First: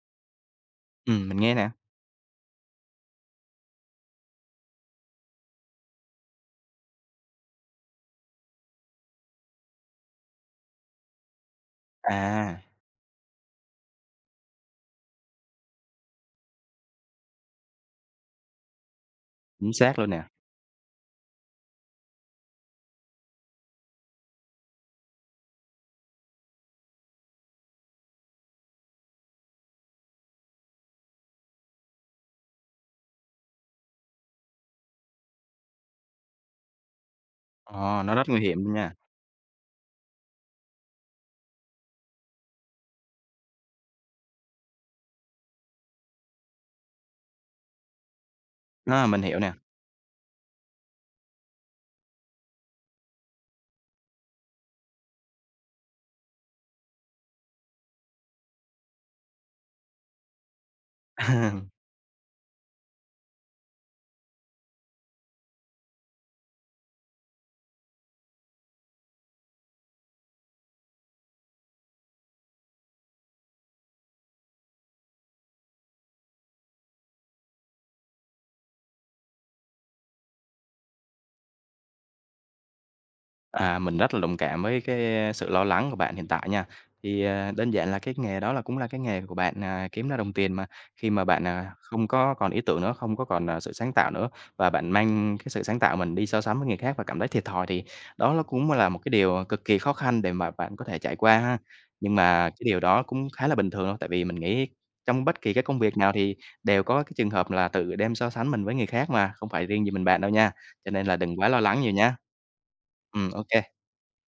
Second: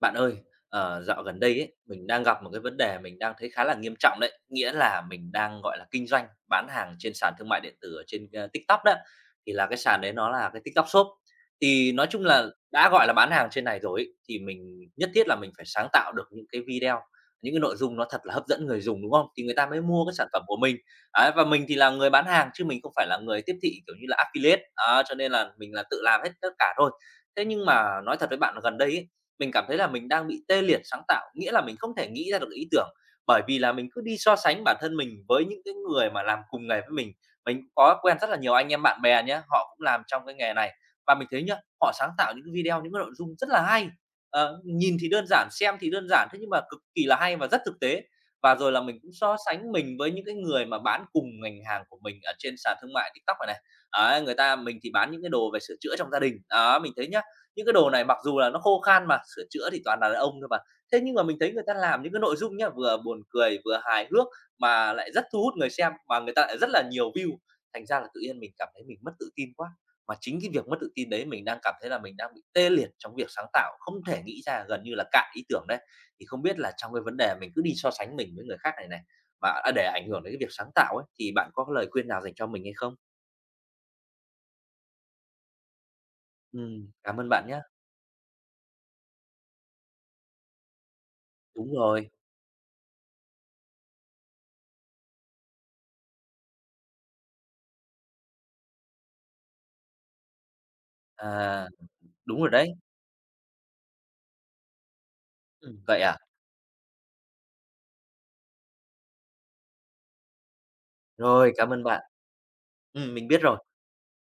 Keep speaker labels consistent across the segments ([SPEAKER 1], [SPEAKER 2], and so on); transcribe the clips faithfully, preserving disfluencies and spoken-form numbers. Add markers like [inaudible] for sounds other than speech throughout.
[SPEAKER 1] Bạn ơi, ờ, dạo
[SPEAKER 2] Ừm, mình
[SPEAKER 1] gần đây
[SPEAKER 2] nghe nè.
[SPEAKER 1] ấy, mình đang gặp một cái vấn đề mình đang thấy khá là nghiêm trọng đấy. Nghĩa là mình đang, gọi là, kinh doanh bán hàng trên sàn thương mại điện tử ở trên, ơ, TikTok đó. Thì là cái sàn đấy nó là cái TikTok Shop. Thì nói chung là
[SPEAKER 2] À,
[SPEAKER 1] đã, gọi là, bán hàng trên này rồi ấy, thì mình nhất thiết là mình phải sáng tạo được những cái video, những cái nội dung nó thật là hấp dẫn người dùng, đúng không? Thì người ta
[SPEAKER 2] chính
[SPEAKER 1] mới
[SPEAKER 2] xác
[SPEAKER 1] mua
[SPEAKER 2] luôn
[SPEAKER 1] cái
[SPEAKER 2] nè.
[SPEAKER 1] sản phẩm của mình. Đấy, và mình thì là người bán hàng chứ mình không phải là người tiếp thị, kiểu như là, affiliate. Đó, cho nên là mình là tự làm hết tất cả thôi. Thế nhưng mà nói thật với bạn là gần đây ấy, mình cảm thấy là mình đang bị tê liệt sáng tạo, nghĩa là mình không thể nghĩ ra được ý tưởng, bởi vì là mình cứ đi so sánh bản thân mình với những cái người mà làm cùng nghề với mình. Mình cũng có
[SPEAKER 2] Ờ, nó
[SPEAKER 1] quen
[SPEAKER 2] rất
[SPEAKER 1] rất là
[SPEAKER 2] nguy
[SPEAKER 1] nhiều
[SPEAKER 2] hiểm
[SPEAKER 1] anh
[SPEAKER 2] luôn
[SPEAKER 1] em
[SPEAKER 2] nha.
[SPEAKER 1] bạn bè nhé họ cũng làm trong cái nghề này và mình thấy nhá, họ sáng tạo những video, những cái nội dung rất là hay. Ờ, nhìn thì đơn giản, xem thì đơn giản, thế nhưng mà cực kỳ là hay và rất thực tế. Và rồi là mình
[SPEAKER 2] Ờ,
[SPEAKER 1] cũng
[SPEAKER 2] mình
[SPEAKER 1] so
[SPEAKER 2] hiểu nè.
[SPEAKER 1] sánh mình với những cái người mà bán cùng ngành hàng của mình ở trên sàn thương mại TikTok này này. Đấy, người ta mình thì bán những cái đồ về sửa chữa trong gia đình. Đó, mình thấy nhá, những cái đồ này mặc dù là nó khô khan mà, sửa chữa thì toàn là đàn ông thôi mà. Thế nhưng mà mình thấy người ta
[SPEAKER 2] [laughs]
[SPEAKER 1] làm những cái nội dung nhá, vừa buồn cười, vừa hài hước mà lại rất thu hút người xem, mà người ta lại rất là nhiều view. Thành ra là tự nhiên mình cảm thấy mình mất tự tin quá, mà chính cái việc mất tự tin đấy mình đang cảm thấy là mình đang bị tê liệt trong việc sáng tạo, không thể nghĩ ra, gần như là cạn ý tưởng đấy. Thì không biết là trong cái vấn đề mình cứ đi so sánh mình với người khác này này, mà à, để ảnh hưởng đến cái việc sáng tạo ấy, thì bạn có lời khuyên nào dành cho mình hay không?
[SPEAKER 2] À, mình rất là đồng cảm với cái sự lo lắng của bạn hiện tại nha.
[SPEAKER 1] Ừm, cảm
[SPEAKER 2] Thì,
[SPEAKER 1] ơn bạn
[SPEAKER 2] à,
[SPEAKER 1] nhé.
[SPEAKER 2] đơn giản là cái nghề đó là cũng là cái nghề của bạn, à, kiếm ra đồng tiền mà. Khi mà bạn, à,
[SPEAKER 1] Đúng
[SPEAKER 2] không
[SPEAKER 1] rồi,
[SPEAKER 2] có còn ý tưởng nữa, không có còn, à, sự sáng tạo nữa và bạn mang cái sự sáng tạo mình đi so sánh với người khác và cảm thấy thiệt thòi thì đó nó cũng là một cái điều cực kỳ khó khăn để mà bạn có thể trải qua ha.
[SPEAKER 1] à,
[SPEAKER 2] Nhưng
[SPEAKER 1] đúng rồi
[SPEAKER 2] mà cái
[SPEAKER 1] đấy.
[SPEAKER 2] điều đó cũng khá là bình thường thôi, tại vì mình nghĩ trong bất kỳ cái công
[SPEAKER 1] Ừm,
[SPEAKER 2] việc
[SPEAKER 1] vậy
[SPEAKER 2] nào
[SPEAKER 1] à?
[SPEAKER 2] thì đều có cái trường hợp là tự đem so sánh mình với người khác mà, không phải riêng gì mình bạn đâu nha. Cho nên là đừng quá
[SPEAKER 1] Rồi,
[SPEAKER 2] lo
[SPEAKER 1] cảm
[SPEAKER 2] lắng
[SPEAKER 1] ơn
[SPEAKER 2] nhiều
[SPEAKER 1] bạn.
[SPEAKER 2] nha.
[SPEAKER 1] Ừm, mình
[SPEAKER 2] Ừ,
[SPEAKER 1] biết
[SPEAKER 2] ok.
[SPEAKER 1] rồi.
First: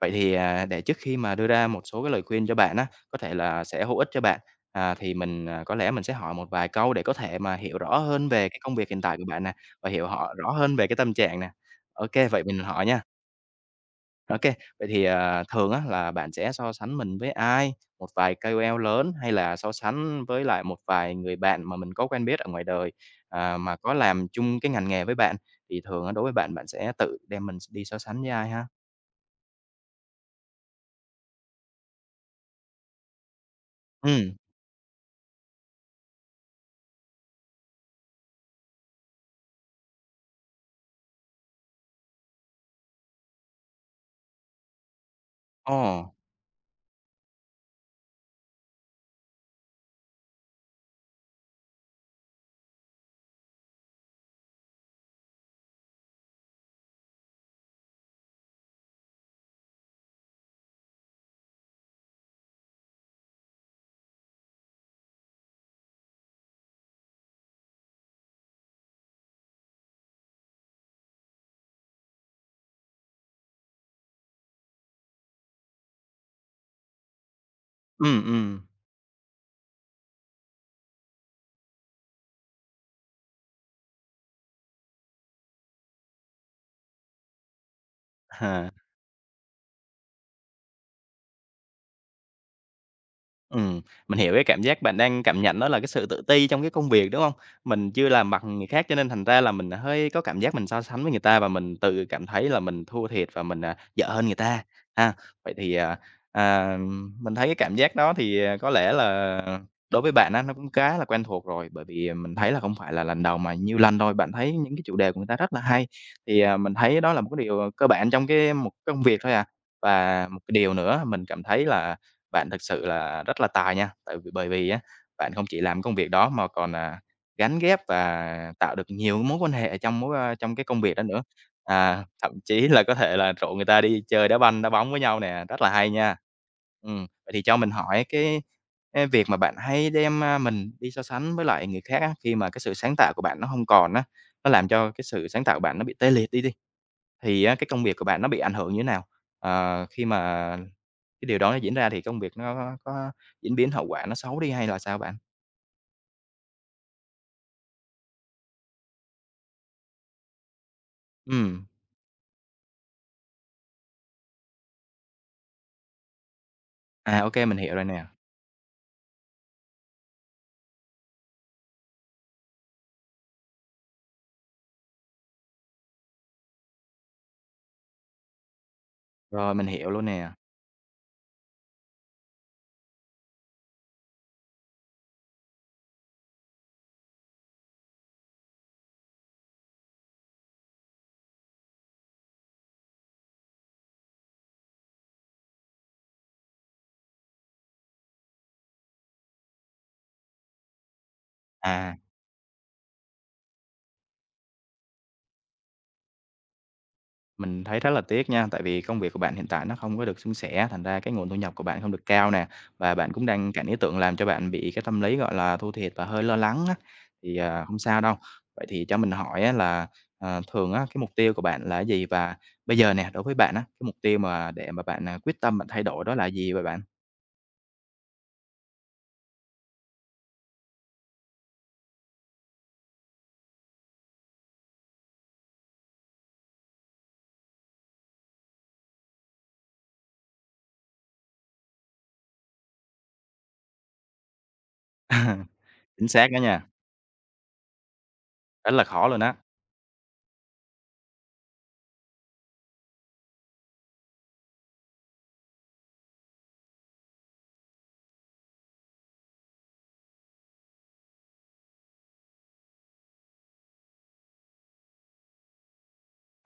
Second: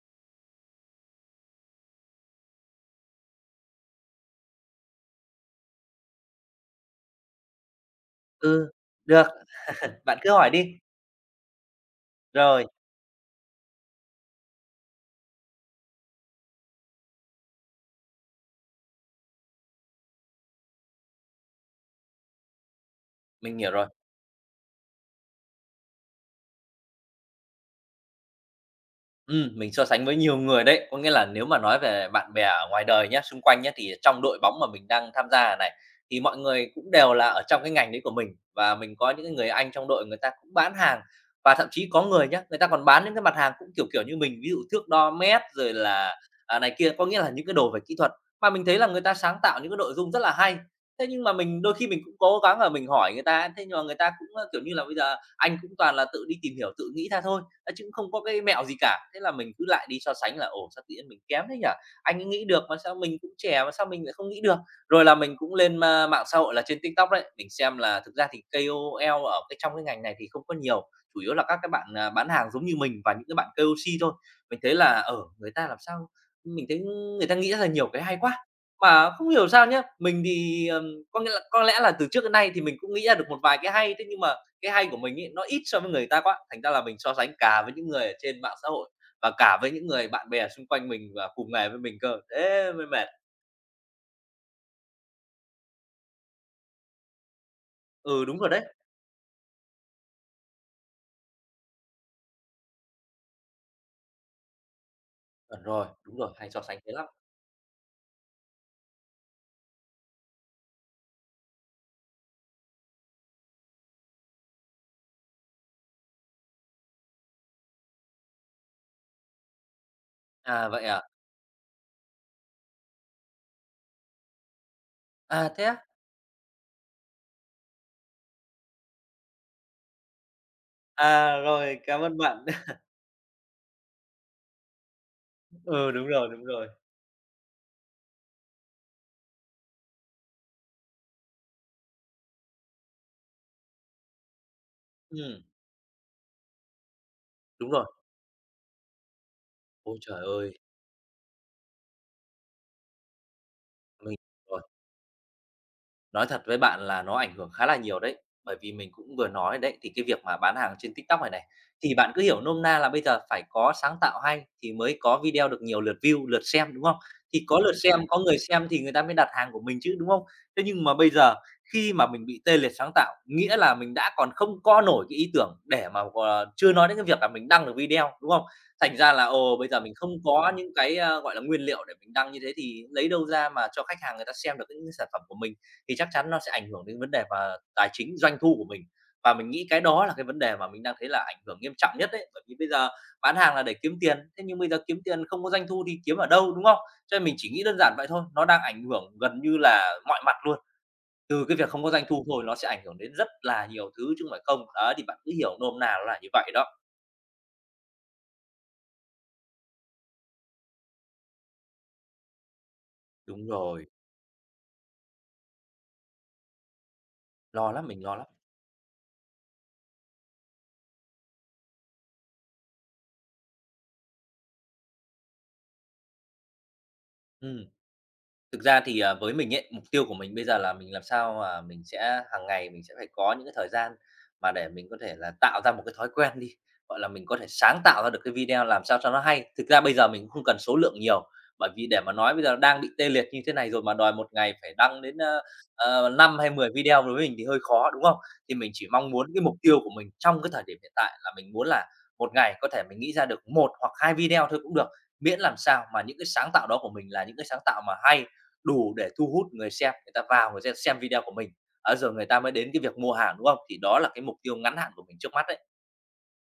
[SPEAKER 2] Vậy thì, à, để trước khi mà đưa ra một số cái lời khuyên cho bạn á, có thể là sẽ hữu ích cho bạn, à, thì mình, à, có lẽ mình sẽ hỏi một vài câu để có thể mà hiểu rõ hơn về cái
[SPEAKER 1] Ừ,
[SPEAKER 2] công việc hiện tại của
[SPEAKER 1] được,
[SPEAKER 2] bạn nè, và
[SPEAKER 1] [laughs]
[SPEAKER 2] hiểu
[SPEAKER 1] bạn cứ
[SPEAKER 2] họ rõ
[SPEAKER 1] hỏi
[SPEAKER 2] hơn
[SPEAKER 1] đi.
[SPEAKER 2] về cái tâm trạng nè. Ok, vậy mình
[SPEAKER 1] Rồi,
[SPEAKER 2] hỏi nha. OK, vậy thì, à, thường á là bạn sẽ so sánh mình với ai? Một vài ca âu eo lớn hay là so sánh với lại một vài người bạn mà mình có quen biết ở ngoài đời, à,
[SPEAKER 1] mình hiểu
[SPEAKER 2] mà
[SPEAKER 1] rồi.
[SPEAKER 2] có làm chung cái ngành nghề với bạn? Thì thường á đối với bạn, bạn sẽ tự đem mình đi so sánh với ai ha?
[SPEAKER 1] Ừm, mình so sánh với nhiều người đấy. Có nghĩa là nếu mà nói về bạn bè ở ngoài đời nhé xung quanh nhé thì trong
[SPEAKER 2] Ừ.
[SPEAKER 1] đội bóng mà mình đang tham gia này, thì mọi người cũng đều là ở trong cái ngành đấy của mình. Và mình có những cái người anh trong đội người ta cũng bán hàng, và thậm chí có người nhé người ta còn bán những cái mặt hàng cũng, kiểu, kiểu, như mình, ví dụ thước đo mét rồi
[SPEAKER 2] Ồ.
[SPEAKER 1] là, à, này kia, có nghĩa là những cái đồ về kỹ thuật. Mà mình thấy là người ta sáng tạo những cái nội dung rất là hay. Thế nhưng mà mình đôi khi mình cũng cố gắng là mình hỏi người ta, thế nhưng mà người ta cũng, ơ, kiểu như là, bây giờ anh cũng toàn là tự đi tìm hiểu, tự nghĩ ra thôi à, chứ cũng không có cái mẹo gì cả, thế là mình cứ lại đi so sánh là ồ sao tự nhiên mình kém thế nhỉ, anh ấy nghĩ được mà sao mình cũng trẻ mà sao mình lại không nghĩ được. Rồi là mình cũng lên à, mạng xã hội là trên tiktok đấy, mình xem là thực ra thì ca âu eo ở cái trong cái ngành này thì không có nhiều, chủ yếu là các cái bạn à, bán hàng giống như mình và những cái bạn kây âu xi thôi. Mình thấy là ở người ta làm sao, mình thấy người ta nghĩ ra nhiều cái hay
[SPEAKER 2] Ừ
[SPEAKER 1] quá,
[SPEAKER 2] ừ.
[SPEAKER 1] mà không hiểu sao nhá, mình thì ừm, có nghĩa là có lẽ là từ trước đến nay thì mình cũng nghĩ ra được một vài cái hay, thế nhưng mà cái hay của mình ấy, nó ít so với người ta quá, thành ra là mình so sánh cả với những người ở trên mạng xã
[SPEAKER 2] [laughs]
[SPEAKER 1] hội và cả với những người bạn bè xung quanh mình và cùng nghề với mình cơ, thế mới mệt.
[SPEAKER 2] Ừm, mình hiểu cái cảm giác bạn đang cảm nhận đó là cái sự tự ti trong cái công việc, đúng không? Mình chưa
[SPEAKER 1] Ừ,
[SPEAKER 2] làm
[SPEAKER 1] đúng rồi
[SPEAKER 2] bằng người
[SPEAKER 1] đấy,
[SPEAKER 2] khác cho nên thành ra là mình à, hơi có cảm giác mình so sánh với người ta và mình tự cảm thấy là mình thua thiệt và mình, à, dở hơn người ta, ha. Vậy
[SPEAKER 1] chuẩn
[SPEAKER 2] thì,
[SPEAKER 1] rồi,
[SPEAKER 2] à,
[SPEAKER 1] đúng rồi, hay so
[SPEAKER 2] à,
[SPEAKER 1] sánh thế lắm.
[SPEAKER 2] mình thấy cái cảm giác đó thì, à, có lẽ là đối với bạn á, nó cũng khá là quen thuộc rồi, bởi vì mình thấy là không phải là lần đầu mà nhiều lần rồi, bạn thấy những cái chủ đề của người ta rất là hay. Thì, à, mình thấy đó là một cái điều cơ bản trong cái một công việc thôi à. Và một cái
[SPEAKER 1] À,
[SPEAKER 2] điều
[SPEAKER 1] vậy
[SPEAKER 2] nữa
[SPEAKER 1] à?
[SPEAKER 2] mình cảm thấy là bạn thực sự là rất là tài nha, tại vì bởi vì á, bạn không
[SPEAKER 1] À,
[SPEAKER 2] chỉ
[SPEAKER 1] thế á?
[SPEAKER 2] làm công việc đó mà còn, à, gắn ghép và tạo được nhiều mối quan hệ trong mối, a trong cái công việc đó nữa.
[SPEAKER 1] À, rồi, cảm
[SPEAKER 2] À,
[SPEAKER 1] ơn
[SPEAKER 2] thậm
[SPEAKER 1] bạn.
[SPEAKER 2] chí
[SPEAKER 1] [laughs]
[SPEAKER 2] là có thể là rủ người ta đi chơi đá banh, đá bóng với nhau nè, rất là hay
[SPEAKER 1] Ừ, đúng
[SPEAKER 2] nha.
[SPEAKER 1] rồi, đúng rồi.
[SPEAKER 2] Ừm, vậy thì cho mình hỏi cái cái việc mà bạn hay đem, a, mình đi so sánh với lại người khác á, khi mà cái sự sáng tạo của bạn nó không còn á, nó làm cho cái sự
[SPEAKER 1] Ừm,
[SPEAKER 2] sáng tạo của bạn nó bị tê liệt đi thì á, cái
[SPEAKER 1] đúng
[SPEAKER 2] công
[SPEAKER 1] rồi.
[SPEAKER 2] việc của bạn nó bị ảnh hưởng như thế nào? Ờ,
[SPEAKER 1] Ôi
[SPEAKER 2] khi
[SPEAKER 1] trời ơi,
[SPEAKER 2] mà cái điều đó nó diễn ra thì công việc nó có diễn biến hậu quả nó
[SPEAKER 1] mình
[SPEAKER 2] xấu đi hay là sao bạn?
[SPEAKER 1] nói thật với bạn là nó ảnh hưởng khá là nhiều đấy, bởi vì mình cũng vừa nói đấy, thì cái việc mà bán hàng trên TikTok này này,
[SPEAKER 2] Ừm,
[SPEAKER 1] thì bạn cứ hiểu nôm na là bây giờ phải có sáng tạo hay thì mới có video được nhiều lượt view, lượt xem, đúng không?
[SPEAKER 2] à, ô
[SPEAKER 1] Thì
[SPEAKER 2] kê, mình
[SPEAKER 1] có lượt
[SPEAKER 2] hiểu rồi nè,
[SPEAKER 1] xem, có người xem thì người ta mới đặt hàng của mình chứ, đúng không? Thế nhưng mà bây giờ khi mà mình bị tê liệt sáng tạo, nghĩa là mình đã còn không co nổi cái ý tưởng để mà, ờ, chưa nói đến cái việc là mình đăng được video, đúng không? Thành ra là,
[SPEAKER 2] rồi,
[SPEAKER 1] ồ,
[SPEAKER 2] mình
[SPEAKER 1] bây giờ
[SPEAKER 2] hiểu
[SPEAKER 1] mình
[SPEAKER 2] luôn
[SPEAKER 1] không
[SPEAKER 2] nè.
[SPEAKER 1] có những cái, a, gọi là, nguyên liệu để mình đăng như thế thì lấy đâu ra mà cho khách hàng người ta xem được những sản phẩm của mình, thì chắc chắn nó sẽ ảnh hưởng đến vấn đề và tài chính doanh thu của mình. Và mình nghĩ cái đó là cái vấn đề mà mình đang thấy là ảnh hưởng nghiêm trọng nhất đấy, bởi vì bây giờ bán hàng là để kiếm tiền, thế nhưng bây giờ kiếm tiền không có doanh thu thì kiếm ở đâu, đúng không? Cho nên mình chỉ nghĩ đơn giản vậy thôi, nó đang ảnh hưởng gần như là mọi mặt luôn, từ cái việc không có
[SPEAKER 2] À.
[SPEAKER 1] doanh thu thôi nó sẽ ảnh hưởng đến rất là nhiều thứ chứ không phải không. Đó, thì bạn cứ hiểu nôm na là như vậy đó.
[SPEAKER 2] Mình thấy rất là tiếc nha, tại vì công việc của bạn hiện tại nó không có được suôn sẻ, thành ra cái nguồn thu nhập của bạn không được cao nè, và bạn cũng
[SPEAKER 1] Đúng
[SPEAKER 2] đang cảnh ý
[SPEAKER 1] rồi,
[SPEAKER 2] tưởng làm cho bạn bị cái tâm lý, gọi là, thua thiệt và hơi lo lắng á. Thì, à,
[SPEAKER 1] lo
[SPEAKER 2] không
[SPEAKER 1] lắm,
[SPEAKER 2] sao
[SPEAKER 1] mình
[SPEAKER 2] đâu.
[SPEAKER 1] lo lắm.
[SPEAKER 2] Vậy thì cho mình hỏi á là, ờ, thường á, cái mục tiêu của bạn là cái gì? Và bây giờ nè, đối với bạn á, cái mục tiêu mà để mà bạn, à, quyết tâm bạn thay đổi đó là gì vậy bạn?
[SPEAKER 1] Ừm. Thực ra thì, à, với mình ấy, mục tiêu của mình bây giờ là mình làm sao mà mình sẽ hàng ngày mình sẽ phải có những cái thời gian mà để mình có thể là tạo ra một cái thói quen đi, gọi là, mình có thể sáng tạo ra được cái video làm sao cho nó hay. Thực ra bây giờ mình cũng không cần số lượng nhiều, bởi vì để mà nói bây giờ đang bị tê liệt như thế này rồi mà đòi một ngày phải đăng đến, ơ,
[SPEAKER 2] [laughs] Chính
[SPEAKER 1] ờ,
[SPEAKER 2] xác đó
[SPEAKER 1] hay
[SPEAKER 2] nha,
[SPEAKER 1] mười video đối với mình thì hơi khó, đúng không? Thì mình
[SPEAKER 2] rất là
[SPEAKER 1] chỉ
[SPEAKER 2] khó
[SPEAKER 1] mong
[SPEAKER 2] luôn
[SPEAKER 1] muốn
[SPEAKER 2] á.
[SPEAKER 1] cái mục tiêu của mình trong cái thời điểm hiện tại là mình muốn là một ngày có thể mình nghĩ ra được một hoặc hai video thôi cũng được, miễn làm sao mà những cái sáng tạo đó của mình là những cái sáng tạo mà hay, đủ để thu hút người xem, người ta vào người ta xem video của mình, ấy, rồi người ta mới đến cái việc mua hàng, đúng không? Thì đó là cái mục tiêu ngắn hạn của mình trước mắt đấy.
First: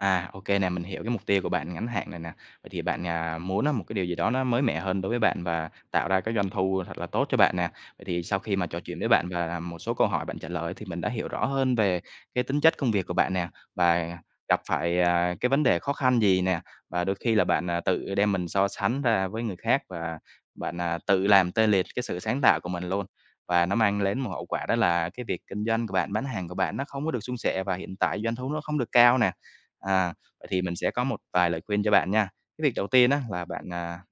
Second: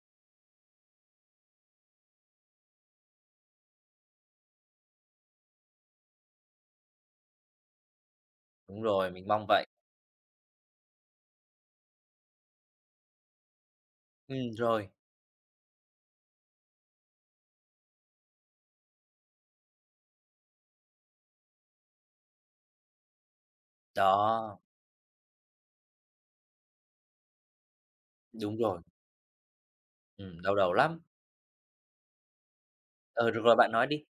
[SPEAKER 2] À, ok nè, mình hiểu cái mục tiêu của bạn ngắn hạn này nè. Vậy thì bạn, à, muốn á một cái điều gì đó nó mới mẻ hơn đối với bạn và tạo ra cái doanh thu thật là tốt cho bạn nè. Vậy thì sau khi mà trò
[SPEAKER 1] Đúng
[SPEAKER 2] chuyện với
[SPEAKER 1] rồi,
[SPEAKER 2] bạn
[SPEAKER 1] mình mong
[SPEAKER 2] và
[SPEAKER 1] vậy.
[SPEAKER 2] một số câu hỏi bạn trả lời thì mình đã hiểu rõ hơn về cái tính chất công việc của bạn nè, và
[SPEAKER 1] Ừ
[SPEAKER 2] gặp
[SPEAKER 1] rồi,
[SPEAKER 2] phải, à, cái vấn đề khó khăn gì nè, và đôi khi là bạn, à, tự đem mình so sánh ra với người khác và bạn, à, tự làm tê liệt cái sự sáng tạo của mình luôn. Và nó mang đến một hậu
[SPEAKER 1] đó,
[SPEAKER 2] quả đó là cái việc kinh doanh của bạn, bán hàng của bạn nó không có được suôn sẻ và hiện tại doanh thu
[SPEAKER 1] đúng
[SPEAKER 2] nó không
[SPEAKER 1] rồi,
[SPEAKER 2] được cao nè. À,
[SPEAKER 1] ừm,
[SPEAKER 2] vậy
[SPEAKER 1] đau
[SPEAKER 2] thì
[SPEAKER 1] đầu
[SPEAKER 2] mình sẽ
[SPEAKER 1] lắm.
[SPEAKER 2] có một vài lời khuyên cho bạn nha. Cái việc đầu tiên á
[SPEAKER 1] Ừ, được
[SPEAKER 2] là
[SPEAKER 1] rồi,
[SPEAKER 2] bạn,
[SPEAKER 1] bạn nói
[SPEAKER 2] à
[SPEAKER 1] đi.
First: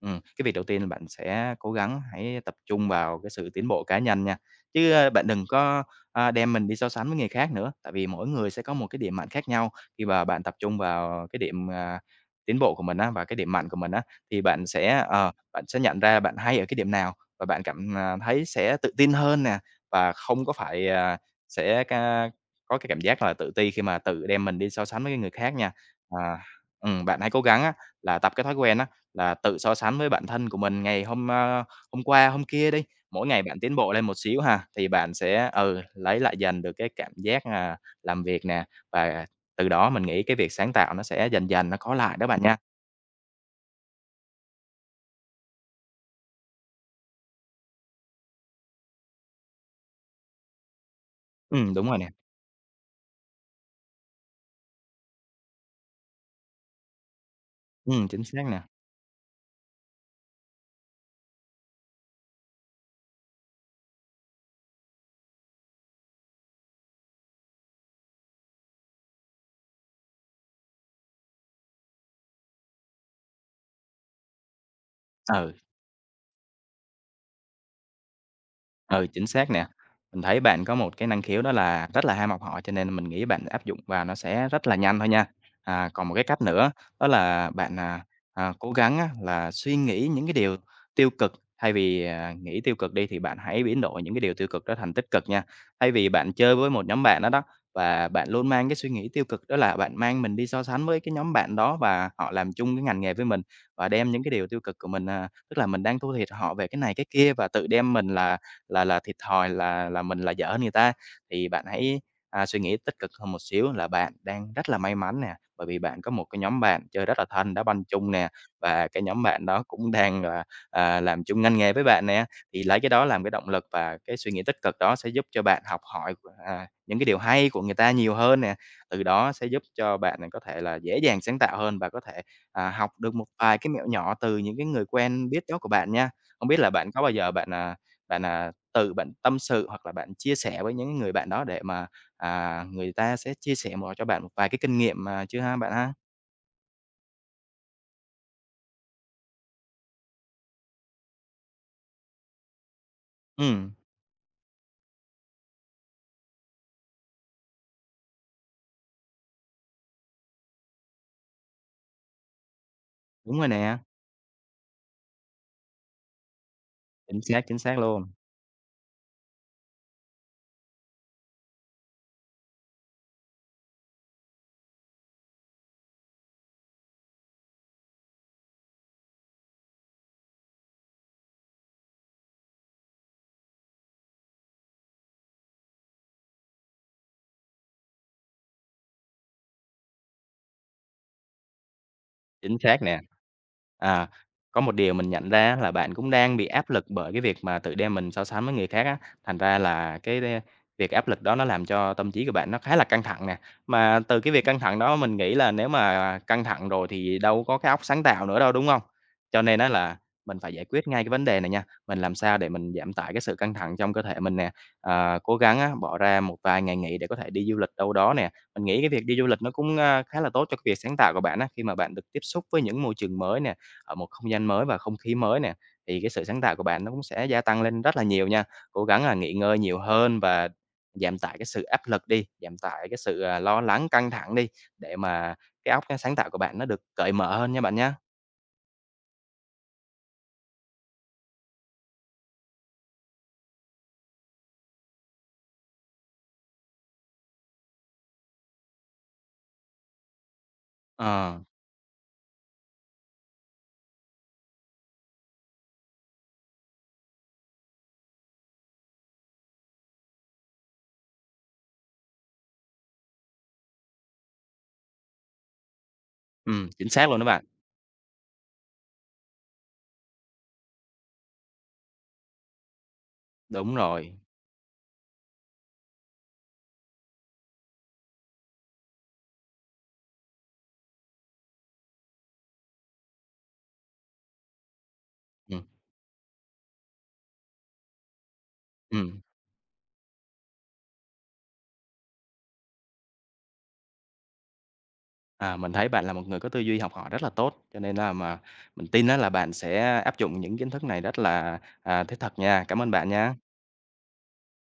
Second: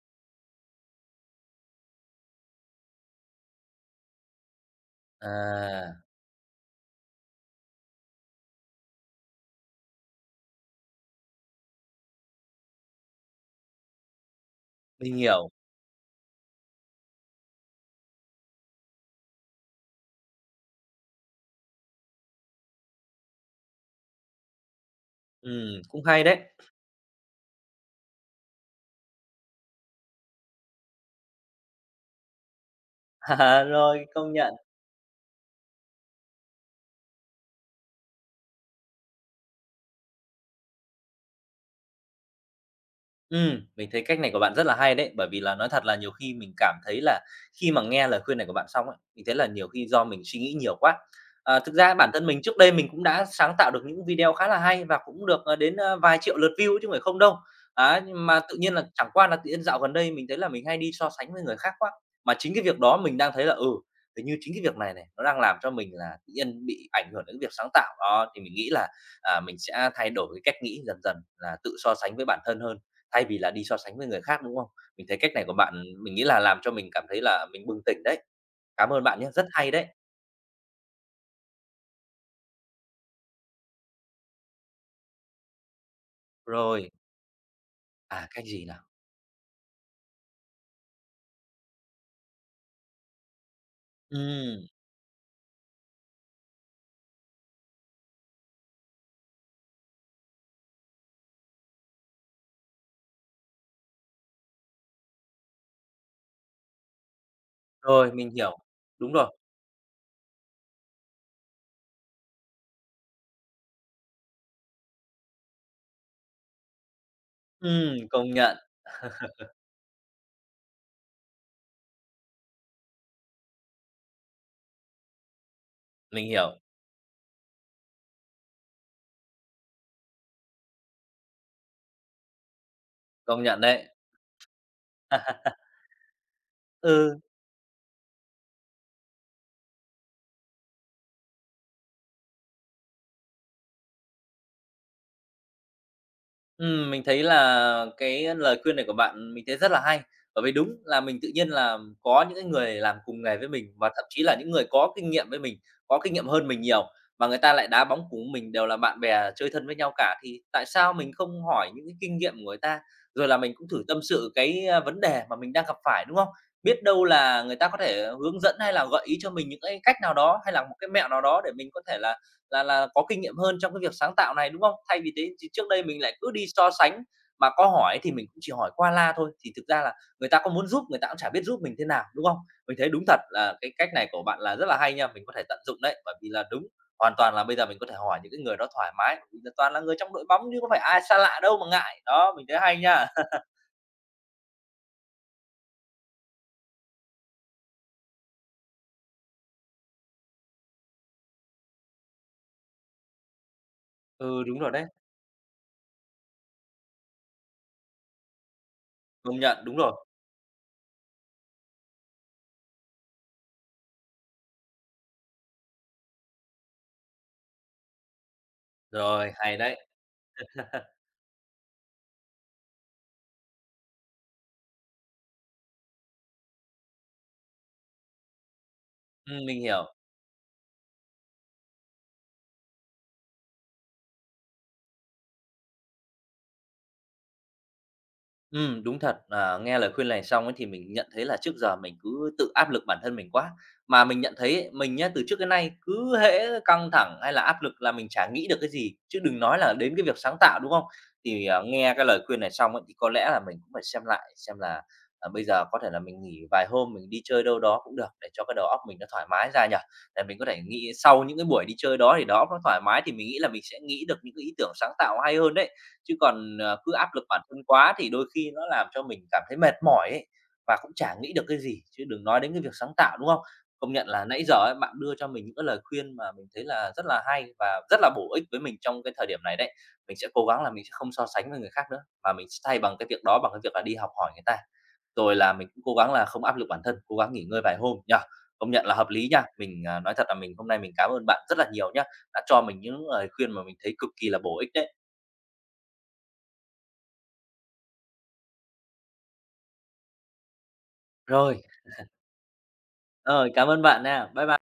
[SPEAKER 2] ừm, cái việc đầu tiên là bạn sẽ cố gắng hãy tập trung vào cái sự tiến bộ cá nhân nha, chứ, a, bạn đừng có,
[SPEAKER 1] À,
[SPEAKER 2] a, đem mình đi so sánh với người khác nữa, tại vì mỗi người sẽ có một cái điểm mạnh khác nhau. Khi mà bạn tập trung vào cái điểm, à, tiến bộ của mình á và cái điểm mạnh của mình á, thì bạn sẽ,
[SPEAKER 1] mình
[SPEAKER 2] ờ,
[SPEAKER 1] hiểu.
[SPEAKER 2] bạn sẽ nhận ra bạn hay ở cái điểm nào và bạn cảm, à, thấy sẽ tự tin hơn nè, và không có phải, à, sẽ ca có cái cảm giác là tự ti khi mà tự đem mình đi so sánh với cái người khác nha.
[SPEAKER 1] Ừ cũng hay
[SPEAKER 2] À,
[SPEAKER 1] đấy. [laughs]
[SPEAKER 2] ừm, bạn hãy cố gắng á là tập cái thói quen á là tự so sánh với bản thân của mình ngày hôm, a, hôm qua, hôm kia đi, mỗi ngày bạn
[SPEAKER 1] À,
[SPEAKER 2] tiến bộ lên
[SPEAKER 1] rồi,
[SPEAKER 2] một
[SPEAKER 1] công
[SPEAKER 2] xíu
[SPEAKER 1] nhận.
[SPEAKER 2] ha, thì bạn sẽ, ừ, lấy lại dần được cái cảm giác, à, làm việc nè, và từ đó mình nghĩ cái việc sáng tạo nó sẽ dần dần nó có lại đó bạn nha.
[SPEAKER 1] Ừm, mình thấy cách này của bạn rất là hay đấy, bởi vì là nói thật là nhiều khi mình cảm thấy là khi mà nghe lời khuyên này của bạn xong ấy, mình thấy là nhiều khi do mình suy nghĩ nhiều quá. À,
[SPEAKER 2] Ừ
[SPEAKER 1] thực
[SPEAKER 2] đúng
[SPEAKER 1] ra
[SPEAKER 2] rồi nè.
[SPEAKER 1] bản thân mình trước đây mình cũng đã sáng tạo được những video khá là hay và cũng được, ờ, đến, ơ, vài triệu lượt view chứ không phải không đâu.
[SPEAKER 2] Ừ
[SPEAKER 1] Á,
[SPEAKER 2] chính
[SPEAKER 1] nhưng mà
[SPEAKER 2] xác
[SPEAKER 1] tự
[SPEAKER 2] nè.
[SPEAKER 1] nhiên là chẳng qua là tự nhiên dạo gần đây mình thấy là mình hay đi so sánh với người khác quá, mà chính cái việc đó mình đang thấy là, ừ, hình như chính cái việc này này, nó đang làm cho mình là tự nhiên bị ảnh hưởng đến cái việc sáng tạo. Đó, thì mình nghĩ là, à, mình sẽ thay đổi cái cách nghĩ dần dần là tự so sánh với bản thân hơn. Thay vì là đi so sánh với người khác, đúng không? Mình thấy cách này
[SPEAKER 2] Ừ.
[SPEAKER 1] của bạn mình nghĩ là làm cho mình cảm thấy là mình bừng tỉnh đấy. Cảm ơn
[SPEAKER 2] Ừ,
[SPEAKER 1] bạn
[SPEAKER 2] chính
[SPEAKER 1] nhé, rất
[SPEAKER 2] xác nè.
[SPEAKER 1] hay đấy.
[SPEAKER 2] Mình thấy bạn có một cái năng khiếu đó là rất là ham học hỏi cho nên mình nghĩ bạn áp dụng vào nó sẽ rất là nhanh thôi nha. À, còn một cái cách nữa
[SPEAKER 1] Rồi,
[SPEAKER 2] đó là bạn, à,
[SPEAKER 1] à, cách
[SPEAKER 2] à,
[SPEAKER 1] gì
[SPEAKER 2] cố
[SPEAKER 1] nào?
[SPEAKER 2] gắng á là suy nghĩ những cái điều tiêu cực, thay vì, à, nghĩ tiêu cực đi thì bạn hãy biến đổi những cái điều tiêu cực
[SPEAKER 1] Ừm,
[SPEAKER 2] đó thành tích cực nha. Thay vì bạn chơi với một nhóm bạn đó đó, và bạn luôn mang cái suy nghĩ tiêu cực đó là bạn mang mình đi so sánh với cái nhóm bạn đó và họ làm chung cái ngành nghề với mình, và đem những cái điều tiêu cực của mình, à, tức là mình đang thua thiệt họ về cái này cái kia và tự đem mình
[SPEAKER 1] rồi, mình
[SPEAKER 2] là
[SPEAKER 1] hiểu.
[SPEAKER 2] là là
[SPEAKER 1] Đúng
[SPEAKER 2] thiệt
[SPEAKER 1] rồi.
[SPEAKER 2] thòi, là là mình là dở hơn người ta. Thì bạn hãy, à, suy nghĩ tích cực hơn một xíu là bạn đang rất là may mắn nè, bởi vì bạn có một cái nhóm bạn chơi rất là thân, đá banh
[SPEAKER 1] Ừm,
[SPEAKER 2] chung nè,
[SPEAKER 1] công nhận,
[SPEAKER 2] và cái nhóm bạn đó cũng đang là, à, làm chung ngành nghề với bạn nè. Thì lấy cái đó làm cái động lực và cái suy nghĩ tích cực đó sẽ giúp cho bạn học hỏi,
[SPEAKER 1] mình hiểu,
[SPEAKER 2] à, những cái điều hay của người ta nhiều hơn nè, từ đó sẽ giúp cho bạn này có thể là dễ dàng sáng tạo hơn và có thể, à, học được một
[SPEAKER 1] công
[SPEAKER 2] vài
[SPEAKER 1] nhận
[SPEAKER 2] cái mẹo
[SPEAKER 1] đấy.
[SPEAKER 2] nhỏ từ những cái người quen biết đó của bạn nha. Không biết là bạn có bao
[SPEAKER 1] Ừ.
[SPEAKER 2] giờ bạn, à, bạn, à từ bạn tâm sự hoặc là bạn chia sẻ với những người bạn đó để mà, à, người ta sẽ chia sẻ một cho bạn một vài cái kinh nghiệm mà chưa ha, bạn ha?
[SPEAKER 1] Ừm, mình thấy là cái lời khuyên này của bạn mình thấy rất là hay. Bởi vì đúng là mình tự nhiên là có những cái người làm cùng nghề với
[SPEAKER 2] Ừm,
[SPEAKER 1] mình và thậm chí là những người có kinh nghiệm với mình, có kinh nghiệm hơn mình nhiều mà người ta lại đá bóng cùng mình đều là bạn bè chơi thân với nhau cả, thì tại sao mình không hỏi những cái kinh nghiệm của người ta? Rồi là
[SPEAKER 2] đúng rồi
[SPEAKER 1] mình cũng
[SPEAKER 2] nè,
[SPEAKER 1] thử tâm sự cái, a, vấn đề mà mình đang gặp phải, đúng không? Biết đâu
[SPEAKER 2] chính xác,
[SPEAKER 1] là người
[SPEAKER 2] chính
[SPEAKER 1] ta có
[SPEAKER 2] xác luôn.
[SPEAKER 1] thể hướng dẫn hay là gợi ý cho mình những cái cách nào đó, hay là một cái mẹo nào đó để mình có thể là là là có kinh nghiệm hơn trong cái việc sáng tạo này, đúng không? Thay vì thế thì trước đây mình lại cứ đi so sánh, mà có hỏi thì mình cũng chỉ hỏi qua la thôi, thì thực ra là người ta có muốn giúp người ta cũng chả biết giúp mình thế nào, đúng không? Mình thấy đúng thật là cái cách này của bạn là rất là hay nha, mình có thể tận dụng đấy, bởi vì là đúng, hoàn toàn là bây giờ mình có thể hỏi những cái người đó thoải mái, bởi vì là toàn là người trong đội bóng chứ có phải ai xa lạ đâu mà ngại. Đó, mình
[SPEAKER 2] Chính
[SPEAKER 1] thấy hay
[SPEAKER 2] xác nè.
[SPEAKER 1] nha. [laughs]
[SPEAKER 2] À, có một điều mình nhận ra á là bạn cũng đang bị áp lực bởi cái việc mà tự đem mình so sánh với người khác á, thành ra là cái đe việc áp lực đó nó làm cho tâm trí của bạn nó khá là căng thẳng nè. Mà từ cái
[SPEAKER 1] Ừ,
[SPEAKER 2] việc căng
[SPEAKER 1] đúng rồi
[SPEAKER 2] thẳng
[SPEAKER 1] đấy,
[SPEAKER 2] đó mình nghĩ là nếu mà căng thẳng rồi thì đâu có cái óc sáng tạo nữa đâu, đúng không?
[SPEAKER 1] công
[SPEAKER 2] Cho
[SPEAKER 1] nhận,
[SPEAKER 2] nên đó
[SPEAKER 1] đúng rồi.
[SPEAKER 2] là mình phải giải quyết ngay cái vấn đề này nha, mình làm sao để mình giảm tải cái sự căng thẳng trong cơ thể mình nè, ờ, cố gắng á bỏ ra một vài ngày nghỉ để có thể đi du lịch đâu đó nè, mình nghĩ cái việc đi du
[SPEAKER 1] Rồi,
[SPEAKER 2] lịch nó
[SPEAKER 1] hay
[SPEAKER 2] cũng,
[SPEAKER 1] đấy.
[SPEAKER 2] a, khá là tốt cho cái việc sáng tạo của bạn á, khi mà bạn được tiếp xúc với những môi trường mới nè, ở một không gian mới và không khí mới nè, thì cái sự sáng tạo của bạn nó cũng sẽ gia tăng lên rất là nhiều nha. Cố gắng là nghỉ
[SPEAKER 1] Ừm,
[SPEAKER 2] ngơi
[SPEAKER 1] mình
[SPEAKER 2] nhiều
[SPEAKER 1] hiểu.
[SPEAKER 2] hơn và giảm tải cái sự áp lực đi, giảm tải cái sự, à, lo lắng, căng thẳng đi, để mà cái óc, cái sáng tạo của bạn nó được cởi mở hơn nha bạn nhá.
[SPEAKER 1] Ừ đúng thật. Ờ, Nghe lời khuyên này xong ấy thì mình nhận thấy là trước giờ mình cứ tự áp lực bản thân mình quá, mà mình nhận thấy ấy, mình nhá, từ trước đến nay cứ hễ căng thẳng hay là áp lực là mình chả nghĩ được cái gì, chứ đừng nói là đến cái việc sáng tạo, đúng không?
[SPEAKER 2] Ờ,
[SPEAKER 1] Thì, ờ, nghe cái lời khuyên này xong ấy, thì có lẽ là mình cũng phải xem lại xem là, à, bây giờ có thể là mình nghỉ vài hôm, mình đi chơi đâu đó cũng được để cho cái đầu óc mình nó thoải mái ra nhở. Để mình có thể nghĩ sau những cái buổi đi chơi đó thì đầu óc nó thoải mái thì mình nghĩ là mình sẽ nghĩ được những cái ý tưởng sáng tạo hay hơn đấy. Chứ còn,
[SPEAKER 2] ừm,
[SPEAKER 1] ờ,
[SPEAKER 2] chính
[SPEAKER 1] cứ
[SPEAKER 2] xác
[SPEAKER 1] áp
[SPEAKER 2] luôn
[SPEAKER 1] lực
[SPEAKER 2] đó
[SPEAKER 1] bản
[SPEAKER 2] bạn.
[SPEAKER 1] thân quá thì đôi khi nó làm cho mình cảm thấy mệt mỏi ấy, và cũng chả nghĩ được cái gì, chứ đừng nói đến cái việc sáng tạo, đúng không?
[SPEAKER 2] Đúng
[SPEAKER 1] Công nhận
[SPEAKER 2] rồi.
[SPEAKER 1] là nãy giờ ấy, bạn đưa cho mình những cái lời khuyên mà mình thấy là rất là hay và rất là bổ ích với mình trong cái thời điểm này đấy. Mình sẽ cố gắng là mình sẽ không so sánh với người khác nữa, mà mình sẽ thay bằng cái việc đó bằng cái việc là đi học hỏi người ta. Rồi là
[SPEAKER 2] Ừm,
[SPEAKER 1] mình cũng cố gắng là không áp lực bản thân, cố gắng nghỉ ngơi vài hôm nhá. Công nhận là hợp
[SPEAKER 2] ừm.
[SPEAKER 1] lý nha. Mình, à, nói thật là mình hôm nay mình cảm ơn bạn rất là nhiều nhá, đã cho mình những lời khuyên mà mình thấy cực kỳ là bổ ích đấy.
[SPEAKER 2] À, mình thấy bạn là một người có tư duy học hỏi rất là tốt, cho nên là mà mình tin á là bạn sẽ áp dụng những kiến thức này rất là,
[SPEAKER 1] Rồi.
[SPEAKER 2] à, thiết thực nha. Cảm ơn bạn nha.
[SPEAKER 1] Rồi, cảm ơn bạn nha. Bye bye.